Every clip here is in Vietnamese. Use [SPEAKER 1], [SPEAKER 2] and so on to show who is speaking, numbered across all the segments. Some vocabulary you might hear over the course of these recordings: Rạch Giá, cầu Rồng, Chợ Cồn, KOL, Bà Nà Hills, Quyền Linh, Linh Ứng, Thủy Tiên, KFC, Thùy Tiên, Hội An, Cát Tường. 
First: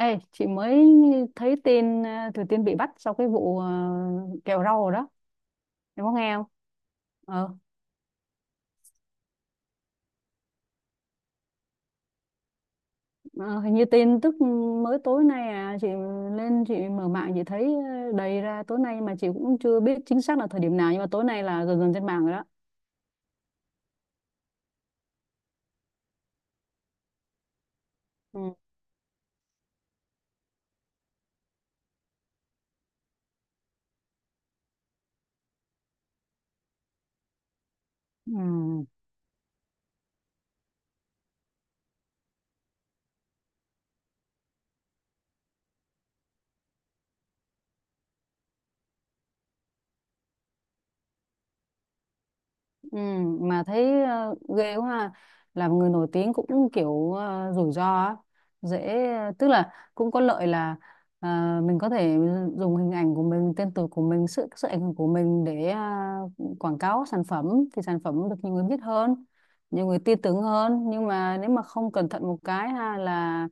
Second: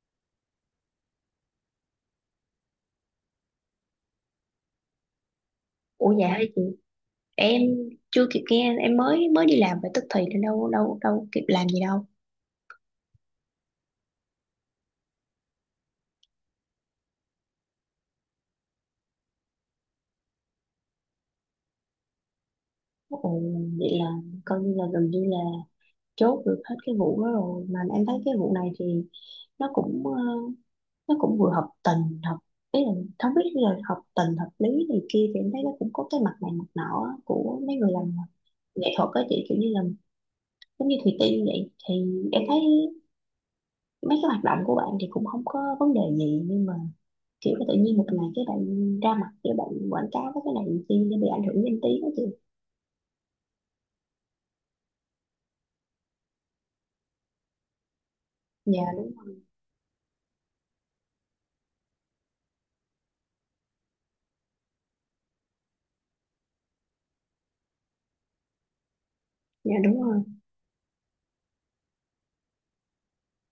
[SPEAKER 1] Ê, chị mới thấy tin Thủy Tiên bị bắt sau cái vụ kẹo rau rồi đó. Em có
[SPEAKER 2] Ủa dạ
[SPEAKER 1] nghe
[SPEAKER 2] hả?
[SPEAKER 1] không? Ờ,
[SPEAKER 2] Em chưa kịp nghe, em mới mới đi làm phải tức thì nên đâu đâu đâu kịp làm gì đâu.
[SPEAKER 1] ờ, Hình như tin tức mới tối nay chị lên chị mở mạng chị thấy đầy ra tối nay, mà chị cũng chưa biết chính xác là thời điểm nào, nhưng mà tối nay là gần gần trên mạng rồi đó.
[SPEAKER 2] Ồ, vậy là coi như là gần như là chốt được hết cái vụ đó rồi. Mà em thấy cái vụ
[SPEAKER 1] Ừ.
[SPEAKER 2] này thì nó cũng nó cũng vừa hợp tình hợp, ý là không biết là hợp tình hợp lý này kia, thì em thấy nó cũng có cái mặt này mặt nọ á, của mấy người làm
[SPEAKER 1] Ừ.
[SPEAKER 2] nghệ thuật á chị, kiểu như là giống như Thùy Tiên vậy. Thì em thấy mấy cái hoạt động của bạn thì cũng không có vấn đề gì, nhưng mà kiểu tự nhiên một ngày cái bạn ra mặt, cái bạn quảng cáo với cái này làm chi nó bị ảnh hưởng danh tiếng đó chị.
[SPEAKER 1] Ừ, mà thấy ghê quá ha. Làm người nổi tiếng cũng kiểu rủi ro á.
[SPEAKER 2] Dạ
[SPEAKER 1] dễ
[SPEAKER 2] đúng.
[SPEAKER 1] Tức là cũng có lợi là ờ, mình có thể dùng hình ảnh của mình, tên tuổi của mình, sự sự ảnh hưởng của mình để quảng cáo sản phẩm, thì sản phẩm được nhiều người biết hơn,
[SPEAKER 2] Dạ
[SPEAKER 1] nhiều người
[SPEAKER 2] đúng rồi.
[SPEAKER 1] tin tưởng hơn. Nhưng mà nếu mà không cẩn thận một cái ha là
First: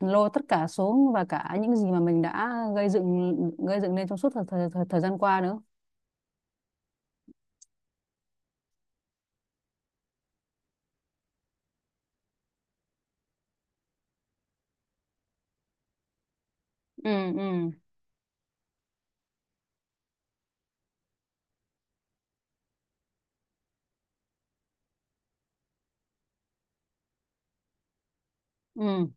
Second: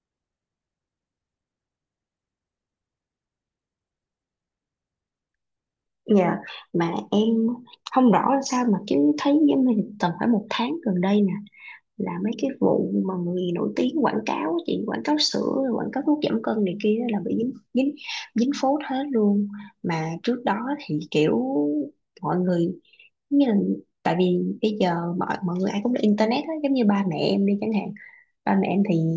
[SPEAKER 1] lôi tất cả xuống, và cả những gì mà mình đã gây dựng lên trong suốt thời gian qua nữa.
[SPEAKER 2] Dạ, mà em không rõ là sao, mà chứ thấy giống như tầm phải một tháng gần đây nè, là mấy cái vụ mà người nổi tiếng quảng cáo á chị, quảng cáo sữa rồi quảng cáo thuốc giảm cân này kia á,
[SPEAKER 1] Ừ.
[SPEAKER 2] là bị dính
[SPEAKER 1] Ừ.
[SPEAKER 2] dính dính phốt hết luôn. Mà trước đó thì kiểu mọi người giống như là, tại vì bây giờ mọi mọi người ai cũng là internet hết, giống như ba mẹ em đi chẳng hạn, ba mẹ em thì
[SPEAKER 1] Ừ.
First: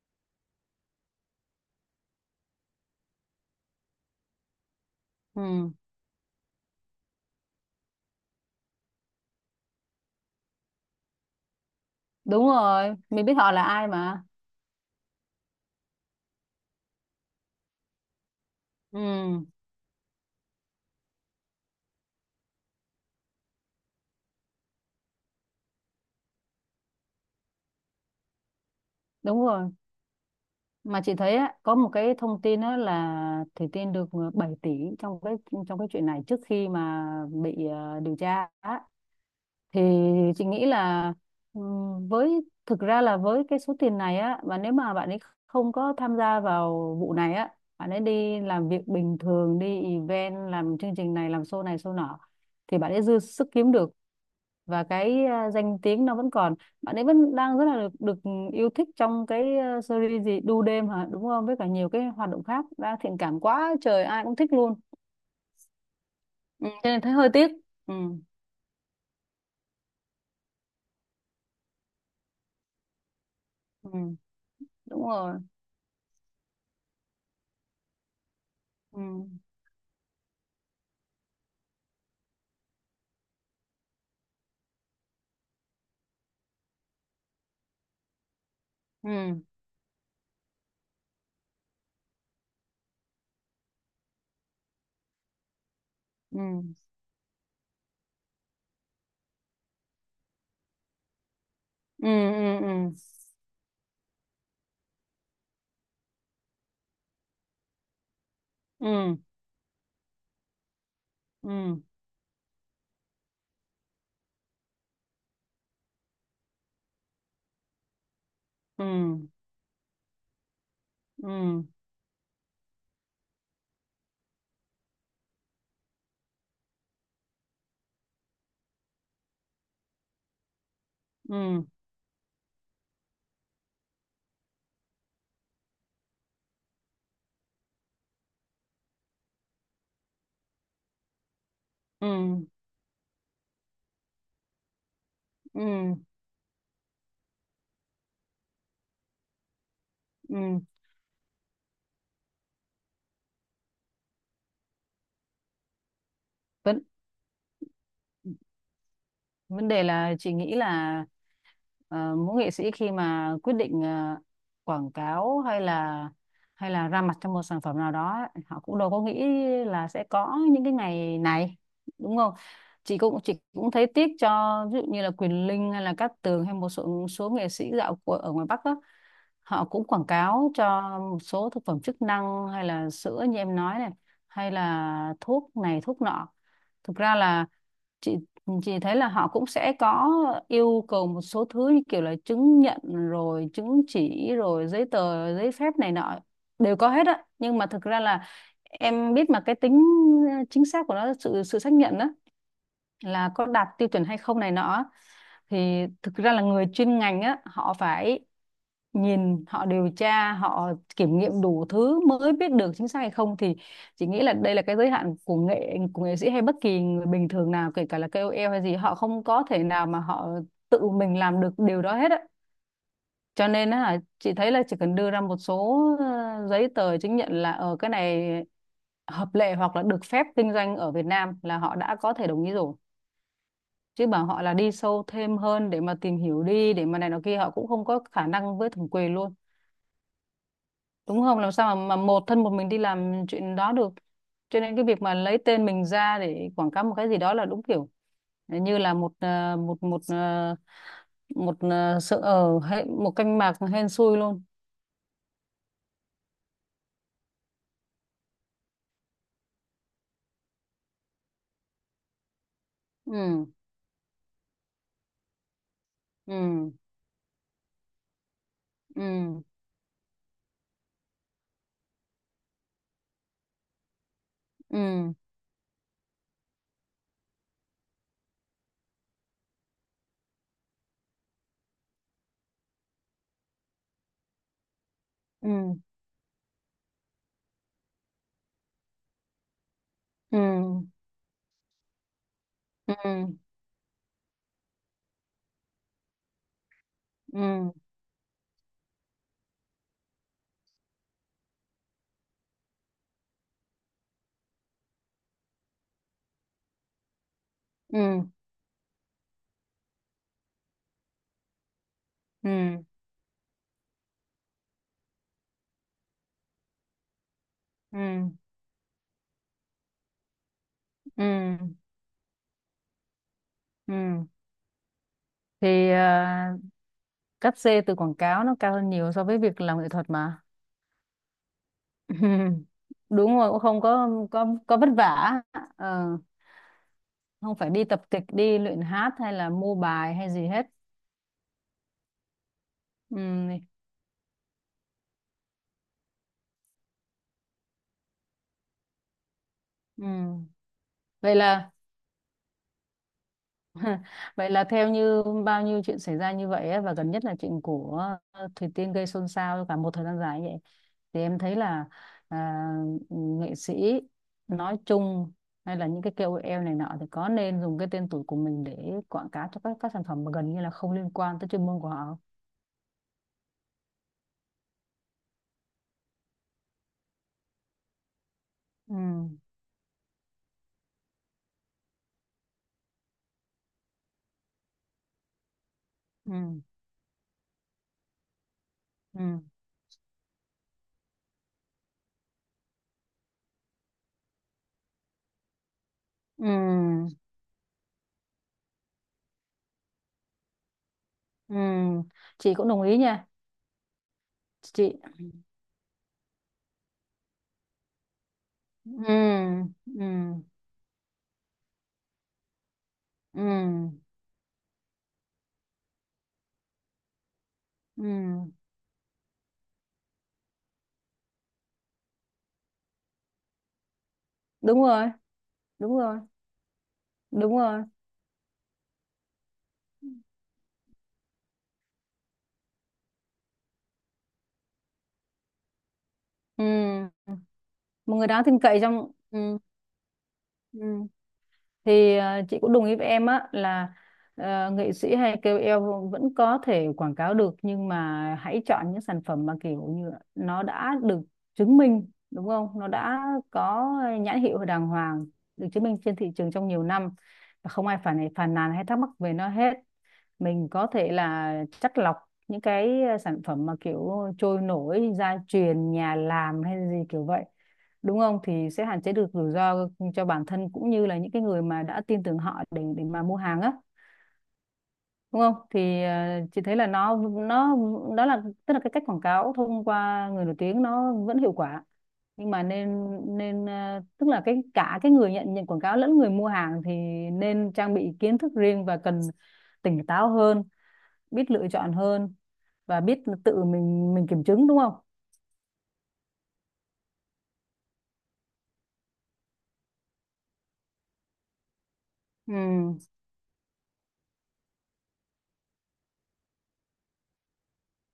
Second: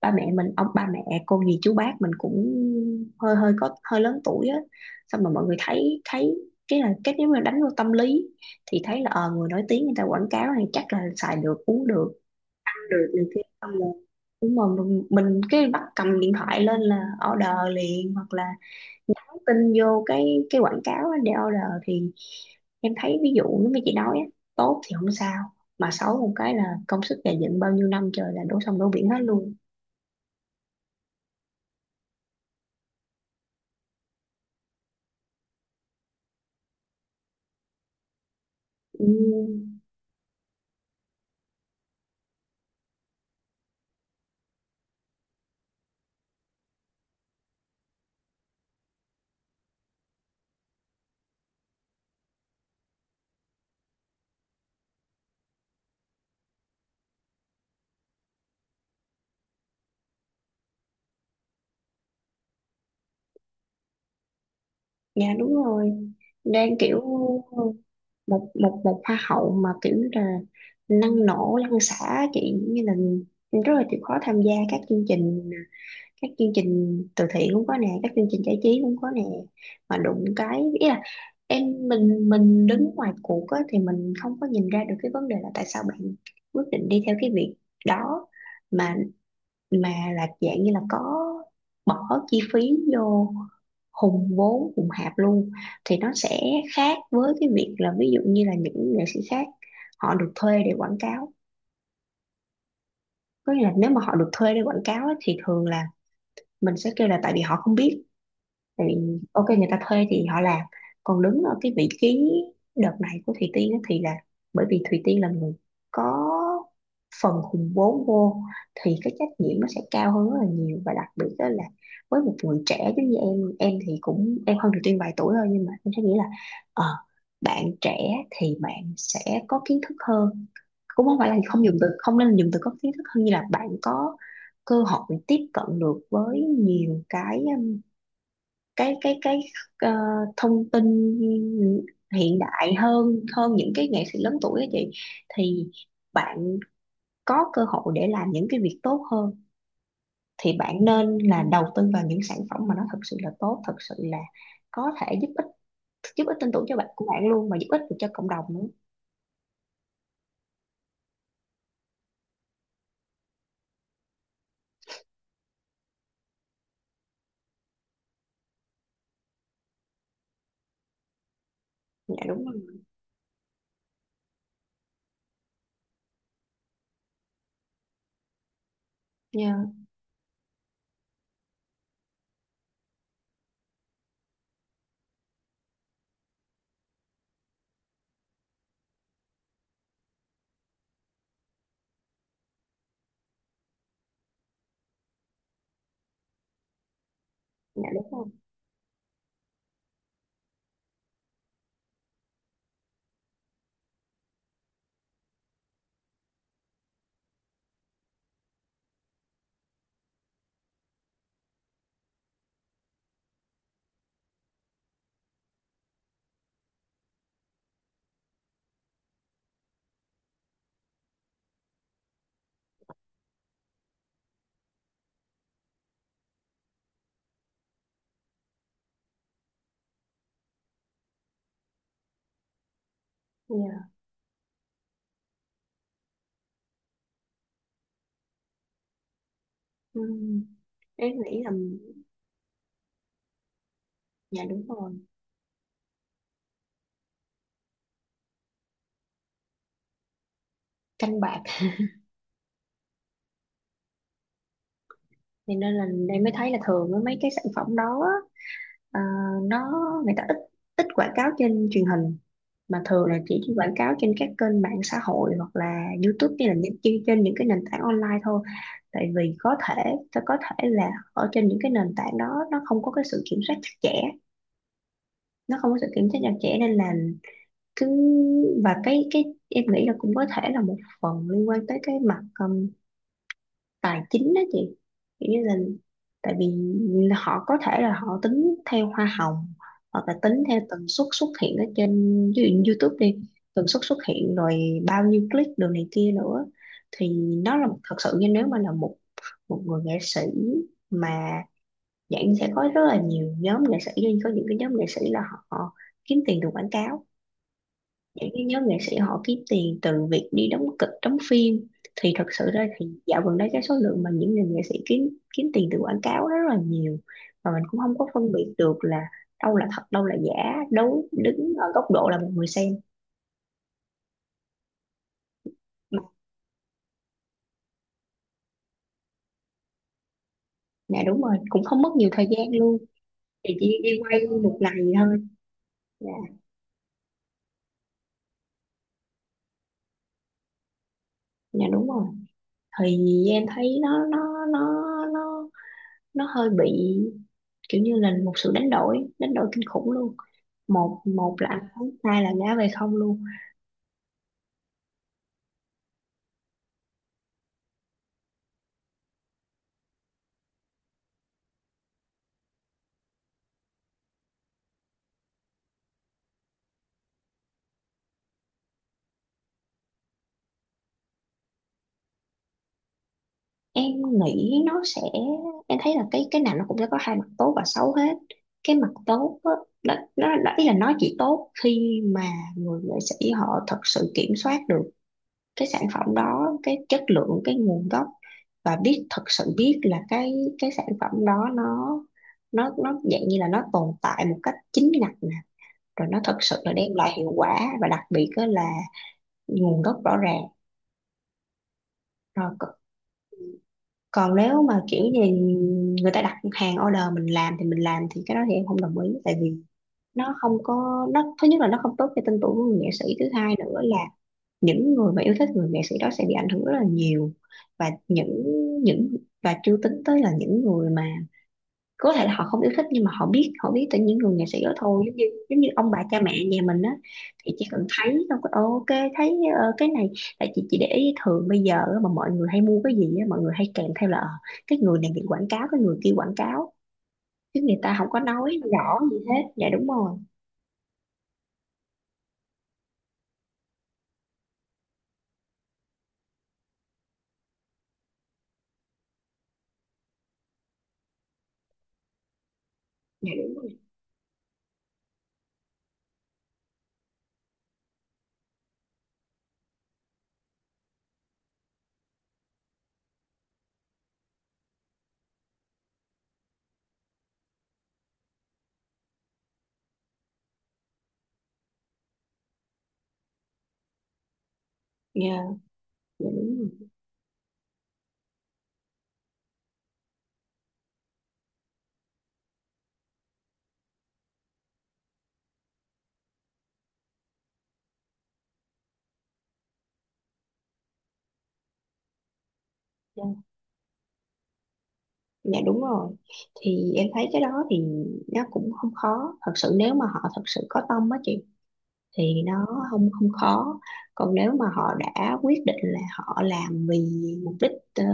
[SPEAKER 2] ba mẹ mình, ông ba mẹ cô dì chú bác mình cũng hơi hơi có hơi lớn tuổi á, xong mà mọi người
[SPEAKER 1] Ừ.
[SPEAKER 2] thấy thấy cái là cái nếu mà đánh vô tâm lý thì thấy là người nổi tiếng người ta quảng cáo này chắc là xài được, uống được,
[SPEAKER 1] Đúng
[SPEAKER 2] ăn
[SPEAKER 1] rồi,
[SPEAKER 2] được này
[SPEAKER 1] mình biết
[SPEAKER 2] kia.
[SPEAKER 1] họ là
[SPEAKER 2] Xong
[SPEAKER 1] ai
[SPEAKER 2] rồi
[SPEAKER 1] mà.
[SPEAKER 2] đúng rồi mình cái bắt cầm điện thoại lên là order liền, hoặc là nhắn
[SPEAKER 1] Ừ.
[SPEAKER 2] tin vô cái quảng cáo á để order. Thì em thấy ví dụ như mấy chị nói á, tốt thì không sao, mà xấu một cái là công sức gầy dựng bao nhiêu năm trời là đổ sông đổ biển hết
[SPEAKER 1] Đúng
[SPEAKER 2] luôn.
[SPEAKER 1] rồi. Mà chị thấy á, có một cái thông tin á là Thủy Tiên được 7 tỷ trong cái chuyện này, trước khi mà bị điều tra á.
[SPEAKER 2] Ừ,
[SPEAKER 1] Thì chị nghĩ là ừ, với thực ra là với cái số tiền này á, và nếu mà bạn ấy không có tham gia vào vụ này á, bạn ấy đi làm việc bình thường, đi event, làm chương trình này, làm show này show nọ, thì bạn ấy dư sức kiếm được. Và cái danh tiếng nó vẫn còn, bạn ấy vẫn đang rất là được yêu thích trong cái series gì Đu đêm hả, đúng không, với cả nhiều cái hoạt động khác đã thiện cảm quá trời, ai cũng thích luôn.
[SPEAKER 2] dạ đúng rồi,
[SPEAKER 1] Ừ,
[SPEAKER 2] đang
[SPEAKER 1] cho
[SPEAKER 2] kiểu
[SPEAKER 1] nên thấy hơi tiếc. Ừ.
[SPEAKER 2] một một một hoa hậu mà kiểu như là năng nổ lăn xả chị, như là rất là
[SPEAKER 1] Ừ.
[SPEAKER 2] chịu khó tham gia các
[SPEAKER 1] Đúng
[SPEAKER 2] chương
[SPEAKER 1] rồi.
[SPEAKER 2] trình, các chương trình từ thiện cũng có nè, các chương trình giải trí cũng
[SPEAKER 1] Ừ.
[SPEAKER 2] có nè. Mà đụng cái, ý là em mình đứng ngoài cuộc á, thì mình không có nhìn ra được cái vấn đề là tại sao bạn quyết định đi theo cái việc đó. mà
[SPEAKER 1] Ừ.
[SPEAKER 2] mà là dạng như là có bỏ chi phí vô, hùng vốn hùng hạp luôn, thì nó sẽ
[SPEAKER 1] Ừ.
[SPEAKER 2] khác với cái việc là ví dụ như là những nghệ sĩ khác họ được thuê để quảng cáo.
[SPEAKER 1] Ừ. Ừ. Ừ.
[SPEAKER 2] Có nghĩa là nếu mà họ được thuê để quảng cáo á, thì thường là mình sẽ kêu là tại vì họ không biết, thì
[SPEAKER 1] Ừ.
[SPEAKER 2] ok người ta thuê thì họ làm. Còn đứng ở cái
[SPEAKER 1] Ừ.
[SPEAKER 2] vị trí đợt này của Thùy Tiên á, thì là bởi vì Thùy Tiên là người có phần hùn vốn vô,
[SPEAKER 1] Ừ.
[SPEAKER 2] thì cái trách nhiệm nó sẽ cao hơn rất là nhiều. Và đặc biệt
[SPEAKER 1] Ừ.
[SPEAKER 2] đó
[SPEAKER 1] Ừ.
[SPEAKER 2] là với một người trẻ giống như em, thì cũng em hơn Thùy Tiên vài tuổi thôi, nhưng mà em sẽ nghĩ là ờ, bạn trẻ thì bạn sẽ có kiến thức hơn, cũng không phải là không
[SPEAKER 1] Ừ.
[SPEAKER 2] dùng từ, không nên dùng từ có kiến thức hơn, như là bạn có cơ hội tiếp cận được với nhiều cái cái cái cái ờ, thông tin hiện
[SPEAKER 1] Ừ.
[SPEAKER 2] đại hơn, hơn những cái nghệ sĩ lớn tuổi á chị.
[SPEAKER 1] Ừ.
[SPEAKER 2] Thì
[SPEAKER 1] Ừ.
[SPEAKER 2] bạn có cơ hội để làm những cái việc tốt hơn, thì
[SPEAKER 1] Ừ.
[SPEAKER 2] bạn nên là đầu tư vào những sản phẩm mà nó thật sự là tốt, thật sự là có thể giúp ích, giúp ích tin tưởng cho
[SPEAKER 1] Vấn
[SPEAKER 2] bạn của bạn luôn, mà giúp ích được cho cộng đồng nữa.
[SPEAKER 1] vấn đề là chị nghĩ là mỗi nghệ sĩ khi mà quyết định quảng cáo, hay là ra mặt trong một sản phẩm nào đó ấy, họ cũng đâu có nghĩ là sẽ có những cái ngày này,
[SPEAKER 2] Dạ
[SPEAKER 1] đúng không.
[SPEAKER 2] đúng rồi.
[SPEAKER 1] Chị cũng thấy tiếc cho ví dụ như là Quyền Linh hay là Cát Tường, hay một số số nghệ sĩ dạo của ở ngoài Bắc đó,
[SPEAKER 2] Dạ.
[SPEAKER 1] họ cũng quảng cáo cho một số thực phẩm chức năng hay là sữa như em nói này, hay là thuốc này thuốc nọ. Thực ra là chị thấy là họ cũng sẽ có yêu cầu một số thứ như kiểu là chứng nhận rồi chứng chỉ rồi giấy tờ giấy phép này nọ đều có hết á. Nhưng mà thực
[SPEAKER 2] Dạ
[SPEAKER 1] ra
[SPEAKER 2] đúng rồi.
[SPEAKER 1] là em biết mà, cái tính chính xác của nó, sự sự xác nhận đó là có đạt tiêu chuẩn hay không này nọ, thì thực ra là người chuyên ngành á, họ phải nhìn, họ điều tra, họ kiểm nghiệm đủ thứ mới biết được chính xác hay không. Thì chị nghĩ là đây là cái giới hạn của nghệ sĩ hay bất kỳ người bình thường nào, kể cả là KOL hay gì, họ không có thể nào mà họ tự mình làm được điều đó hết á. Cho nên á là chị thấy là chỉ cần đưa ra một số giấy tờ chứng nhận là ở cái này hợp lệ hoặc là được phép kinh doanh ở Việt Nam, là họ đã có thể đồng ý rồi.
[SPEAKER 2] Dạ.
[SPEAKER 1] Chứ bảo họ là đi sâu thêm hơn để mà tìm hiểu đi, để mà này nó kia, họ cũng không có khả năng với thẩm quyền luôn,
[SPEAKER 2] Ừm, em
[SPEAKER 1] đúng không,
[SPEAKER 2] nghĩ là
[SPEAKER 1] làm sao mà một thân một mình đi làm chuyện đó được.
[SPEAKER 2] dạ
[SPEAKER 1] Cho
[SPEAKER 2] đúng
[SPEAKER 1] nên cái
[SPEAKER 2] rồi,
[SPEAKER 1] việc mà lấy tên mình ra để quảng cáo một cái gì đó là đúng kiểu như là một
[SPEAKER 2] canh bạc.
[SPEAKER 1] sự ở hệ một canh mạc hên xui luôn.
[SPEAKER 2] Thì nên là em mới thấy là thường á, mấy cái sản phẩm đó á, Ờ, nó người ta ít, quảng cáo trên truyền hình, mà thường là chỉ
[SPEAKER 1] Ừ.
[SPEAKER 2] quảng cáo trên các kênh mạng xã hội, hoặc là YouTube, hay là
[SPEAKER 1] Ừ.
[SPEAKER 2] những trên những cái nền tảng online thôi. Tại vì
[SPEAKER 1] Ừ.
[SPEAKER 2] có thể sẽ có thể là ở trên những cái nền tảng đó nó không có cái sự kiểm soát chặt chẽ,
[SPEAKER 1] Ừ.
[SPEAKER 2] nó không có sự kiểm soát chặt chẽ nên là cứ. Và cái em nghĩ là cũng có thể là một phần liên quan tới cái mặt tài chính đó chị, kiểu như là
[SPEAKER 1] Ừ.
[SPEAKER 2] tại vì họ có thể là họ tính theo hoa hồng, hoặc là tính
[SPEAKER 1] Ừ.
[SPEAKER 2] theo tần suất xuất hiện ở trên, ví dụ như YouTube đi,
[SPEAKER 1] Ừ.
[SPEAKER 2] tần suất xuất hiện rồi bao nhiêu click đồ này kia nữa. Thì nó là
[SPEAKER 1] Ừ.
[SPEAKER 2] thật sự như nếu mà là một một người nghệ sĩ mà, dạng sẽ có rất là nhiều nhóm nghệ sĩ, nhưng có những cái nhóm nghệ sĩ là họ kiếm tiền từ quảng cáo,
[SPEAKER 1] Ừ.
[SPEAKER 2] những cái nhóm nghệ sĩ họ kiếm tiền từ việc đi đóng kịch đóng phim. Thì thật sự ra
[SPEAKER 1] Ừ.
[SPEAKER 2] thì dạo gần đây cái số lượng mà những người nghệ sĩ kiếm kiếm tiền từ quảng cáo rất là nhiều, và mình cũng không
[SPEAKER 1] Ừ.
[SPEAKER 2] có
[SPEAKER 1] Ừ.
[SPEAKER 2] phân biệt được là đâu là thật đâu là giả, đấu
[SPEAKER 1] Ừ.
[SPEAKER 2] đứng ở góc độ là một người xem
[SPEAKER 1] Ừ. Thì
[SPEAKER 2] mà.
[SPEAKER 1] cắt xê từ quảng cáo nó cao hơn nhiều so với việc làm nghệ thuật mà.
[SPEAKER 2] Dạ đúng rồi, cũng không mất nhiều thời gian luôn.
[SPEAKER 1] Đúng rồi,
[SPEAKER 2] Thì
[SPEAKER 1] cũng
[SPEAKER 2] chỉ
[SPEAKER 1] không
[SPEAKER 2] đi quay một
[SPEAKER 1] có vất
[SPEAKER 2] ngày thôi.
[SPEAKER 1] vả.
[SPEAKER 2] Dạ.
[SPEAKER 1] Ờ, Không phải đi tập kịch, đi luyện hát, hay là mua bài hay gì hết.
[SPEAKER 2] Dạ đúng rồi. Thì
[SPEAKER 1] Ừ.
[SPEAKER 2] em thấy nó nó hơi bị kiểu như là một sự đánh đổi, đánh đổi kinh khủng
[SPEAKER 1] Ừ.
[SPEAKER 2] luôn. một
[SPEAKER 1] vậy
[SPEAKER 2] một là ăn
[SPEAKER 1] là
[SPEAKER 2] không, hai là ngã về không luôn.
[SPEAKER 1] Vậy là theo như bao nhiêu chuyện xảy ra như vậy ấy, và gần nhất là chuyện của Thủy Tiên gây xôn xao cả một thời gian dài như vậy, thì em thấy là à, nghệ sĩ nói chung, hay là những cái KOL này nọ, thì có nên dùng cái tên tuổi của mình để quảng cáo cho các sản phẩm mà gần như là không liên quan tới chuyên môn của họ không?
[SPEAKER 2] Em nghĩ nó sẽ, em thấy là cái nào nó cũng sẽ có hai mặt tốt và xấu hết. Cái mặt tốt á, đó, nó đó, ý là nó chỉ tốt khi mà người nghệ sĩ họ thật sự kiểm soát được cái sản phẩm
[SPEAKER 1] Ừ.
[SPEAKER 2] đó,
[SPEAKER 1] Ừ.
[SPEAKER 2] cái chất lượng, cái nguồn gốc, và biết thật
[SPEAKER 1] Ừ.
[SPEAKER 2] sự, biết là cái sản phẩm đó nó dạng như là nó tồn tại một cách chính ngạch nè, rồi nó thật sự là đem lại
[SPEAKER 1] Ừ.
[SPEAKER 2] hiệu quả, và đặc biệt á là nguồn gốc rõ ràng,
[SPEAKER 1] Ừ.
[SPEAKER 2] rồi
[SPEAKER 1] Chị cũng đồng ý nha
[SPEAKER 2] còn nếu mà
[SPEAKER 1] chị.
[SPEAKER 2] kiểu gì người ta đặt hàng order mình làm thì mình làm, thì cái đó thì em không
[SPEAKER 1] Ừ.
[SPEAKER 2] đồng ý. Tại vì
[SPEAKER 1] Ừ.
[SPEAKER 2] nó không có nó, thứ nhất là nó không tốt cho tên tuổi của người nghệ sĩ, thứ hai nữa là
[SPEAKER 1] Ừ.
[SPEAKER 2] những người mà yêu thích người nghệ sĩ đó sẽ bị ảnh hưởng rất là nhiều. Và
[SPEAKER 1] Ừ.
[SPEAKER 2] những và chưa tính tới là những người mà có thể là họ không yêu thích, nhưng mà họ biết, họ biết từ những người nghệ sĩ đó
[SPEAKER 1] Đúng
[SPEAKER 2] thôi,
[SPEAKER 1] rồi,
[SPEAKER 2] giống như ông bà
[SPEAKER 1] đúng rồi,
[SPEAKER 2] cha mẹ nhà mình á. Thì
[SPEAKER 1] đúng
[SPEAKER 2] chỉ
[SPEAKER 1] rồi.
[SPEAKER 2] cần thấy xong cái ok, thấy cái này tại chị để ý thường bây giờ á, mà mọi người hay mua cái gì á, mọi người hay kèm theo là cái người này bị quảng cáo, cái người kia quảng
[SPEAKER 1] Ừ.
[SPEAKER 2] cáo, chứ người ta không
[SPEAKER 1] Một
[SPEAKER 2] có
[SPEAKER 1] người đáng
[SPEAKER 2] nói
[SPEAKER 1] tin cậy
[SPEAKER 2] rõ
[SPEAKER 1] trong.
[SPEAKER 2] gì hết.
[SPEAKER 1] Ừ.
[SPEAKER 2] Dạ đúng rồi.
[SPEAKER 1] Ừ. Thì chị cũng đồng ý với em á là nghệ sĩ hay KOL vẫn có thể quảng cáo được, nhưng mà hãy chọn những sản phẩm mà kiểu như là nó đã được chứng minh, đúng không, nó đã
[SPEAKER 2] Dạ đúng rồi.
[SPEAKER 1] có nhãn hiệu đàng hoàng, được chứng minh trên thị trường trong nhiều năm, và không ai phản phàn nàn hay thắc mắc về nó hết. Mình có thể là chắt lọc những cái sản phẩm mà kiểu trôi nổi, gia truyền, nhà làm hay gì kiểu vậy, đúng không, thì sẽ hạn chế được rủi ro cho bản thân cũng như là những cái người mà đã tin tưởng họ để mà mua hàng á,
[SPEAKER 2] Dạ.
[SPEAKER 1] đúng không. Thì
[SPEAKER 2] Dạ đúng
[SPEAKER 1] chị thấy là
[SPEAKER 2] rồi.
[SPEAKER 1] nó, đó là, tức là cái cách quảng cáo thông qua người nổi tiếng nó vẫn hiệu quả, nhưng mà nên nên tức là cái cả cái người nhận nhận quảng cáo lẫn người mua hàng thì nên trang bị kiến thức riêng, và cần tỉnh táo hơn, biết lựa chọn hơn, và biết
[SPEAKER 2] Dạ.
[SPEAKER 1] tự mình kiểm chứng, đúng không?
[SPEAKER 2] Dạ, đúng rồi. Thì em thấy cái đó thì nó cũng không khó, thật sự nếu mà họ thật sự có tâm á chị, thì
[SPEAKER 1] Ừ.
[SPEAKER 2] nó không không khó. Còn nếu mà họ đã quyết định là họ làm vì mục đích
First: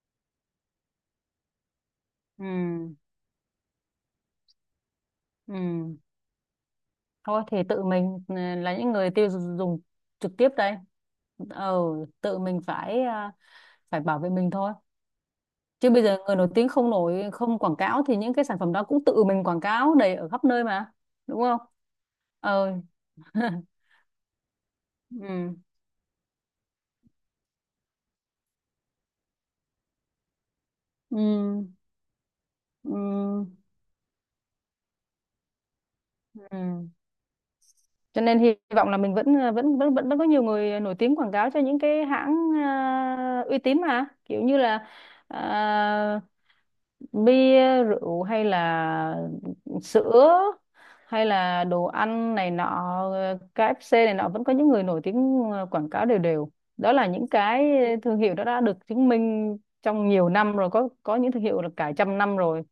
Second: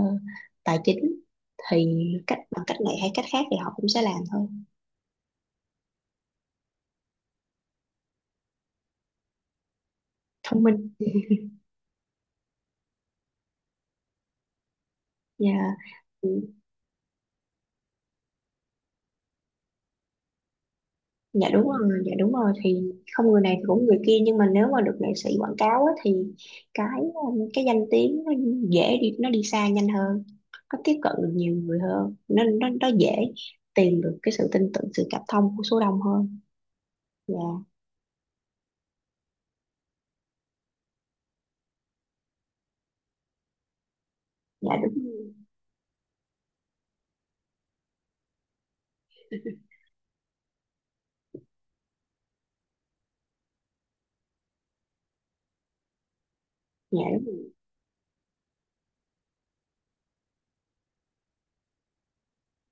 [SPEAKER 2] tài chính, thì cách, bằng cách này
[SPEAKER 1] Ừ.
[SPEAKER 2] hay cách khác thì họ cũng sẽ làm thôi.
[SPEAKER 1] Ừ. Thôi thì tự mình ừ, là những người tiêu dùng trực tiếp
[SPEAKER 2] Thông
[SPEAKER 1] đây,
[SPEAKER 2] minh.
[SPEAKER 1] ờ tự mình phải phải bảo vệ mình thôi.
[SPEAKER 2] Dạ.
[SPEAKER 1] Chứ bây giờ
[SPEAKER 2] Ừ,
[SPEAKER 1] người nổi tiếng không nổi, không quảng cáo, thì những cái sản phẩm đó cũng tự mình quảng cáo đầy ở khắp nơi mà, đúng
[SPEAKER 2] dạ
[SPEAKER 1] không.
[SPEAKER 2] đúng rồi. Dạ đúng rồi,
[SPEAKER 1] ờ
[SPEAKER 2] thì không người này thì cũng người kia, nhưng mà nếu mà được nghệ sĩ quảng
[SPEAKER 1] ừ.
[SPEAKER 2] cáo á, thì cái danh tiếng nó dễ đi, nó đi xa nhanh hơn, nó tiếp cận được nhiều
[SPEAKER 1] Ừ.
[SPEAKER 2] người hơn, nó dễ
[SPEAKER 1] Ừ.
[SPEAKER 2] tìm được cái sự tin tưởng, sự cảm thông của số đông hơn.
[SPEAKER 1] Ừ.
[SPEAKER 2] Dạ.
[SPEAKER 1] Cho nên hy vọng là mình vẫn ờ, vẫn vẫn vẫn vẫn có nhiều người nổi tiếng quảng cáo cho những cái hãng uy tín, mà kiểu như
[SPEAKER 2] Dạ
[SPEAKER 1] là
[SPEAKER 2] đúng.
[SPEAKER 1] à, bia rượu, hay là sữa, hay là đồ ăn này nọ, KFC này nọ, vẫn có những người nổi tiếng quảng cáo đều đều. Đó
[SPEAKER 2] Dạ
[SPEAKER 1] là những
[SPEAKER 2] đúng.
[SPEAKER 1] cái thương hiệu đó đã được chứng minh trong nhiều năm rồi, có những thương hiệu là cả trăm năm rồi,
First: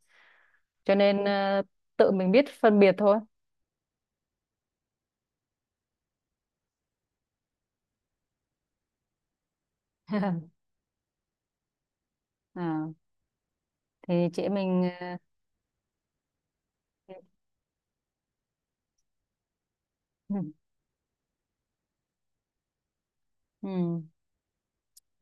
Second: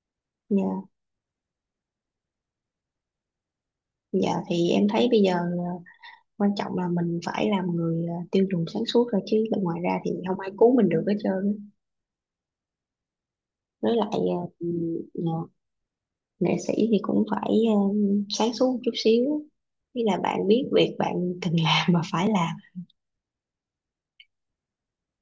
[SPEAKER 1] cho
[SPEAKER 2] Dạ.
[SPEAKER 1] nên tự mình biết phân biệt thôi.
[SPEAKER 2] Dạ thì em thấy bây giờ, quan trọng là mình phải làm người à, tiêu dùng sáng suốt rồi, chứ bên ngoài ra thì không ai cứu mình được hết trơn á.
[SPEAKER 1] à,
[SPEAKER 2] Với lại
[SPEAKER 1] thì
[SPEAKER 2] à,
[SPEAKER 1] chị em
[SPEAKER 2] ừ,
[SPEAKER 1] mình
[SPEAKER 2] nghệ sĩ thì cũng phải à, sáng suốt một chút xíu. Ý là
[SPEAKER 1] Ừ.
[SPEAKER 2] bạn biết việc bạn cần làm mà phải làm.
[SPEAKER 1] Ừ.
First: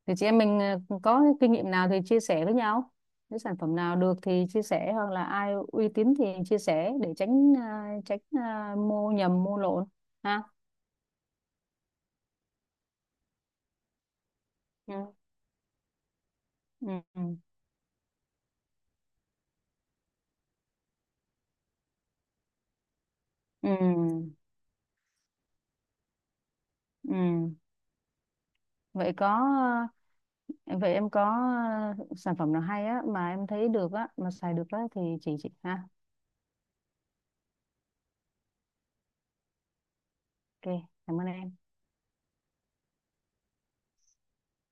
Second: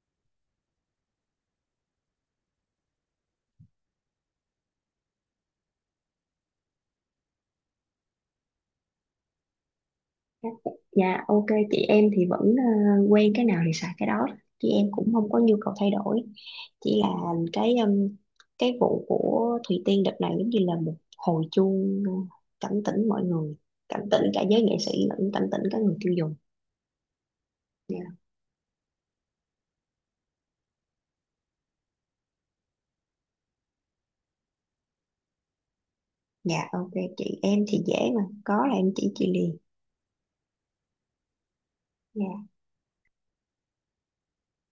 [SPEAKER 1] Thì chị em mình có kinh nghiệm nào thì chia sẻ với nhau. Nếu sản phẩm nào được thì chia sẻ, hoặc là ai uy tín thì chia sẻ để tránh, mua nhầm mua lộn ha.
[SPEAKER 2] Dạ ok, chị em thì vẫn quen cái nào thì xài cái đó, chị em cũng
[SPEAKER 1] Ừ.
[SPEAKER 2] không có nhu cầu thay đổi, chỉ
[SPEAKER 1] Ừ.
[SPEAKER 2] là cái um, cái vụ của Thùy Tiên đợt này giống như là một hồi chuông cảnh tỉnh mọi người,
[SPEAKER 1] Ừ.
[SPEAKER 2] cảnh tỉnh
[SPEAKER 1] Ừ.
[SPEAKER 2] cả giới nghệ sĩ, lẫn cảnh tỉnh cả người tiêu dùng.
[SPEAKER 1] Ừ.
[SPEAKER 2] Dạ.
[SPEAKER 1] Vậy có ờ, vậy em có sản phẩm nào hay á, mà em thấy được á, mà xài được á, thì chị ha.
[SPEAKER 2] Dạ, ok, chị em thì dễ mà, có là em chỉ chị liền.
[SPEAKER 1] Ok, cảm ơn em.
[SPEAKER 2] Dạ.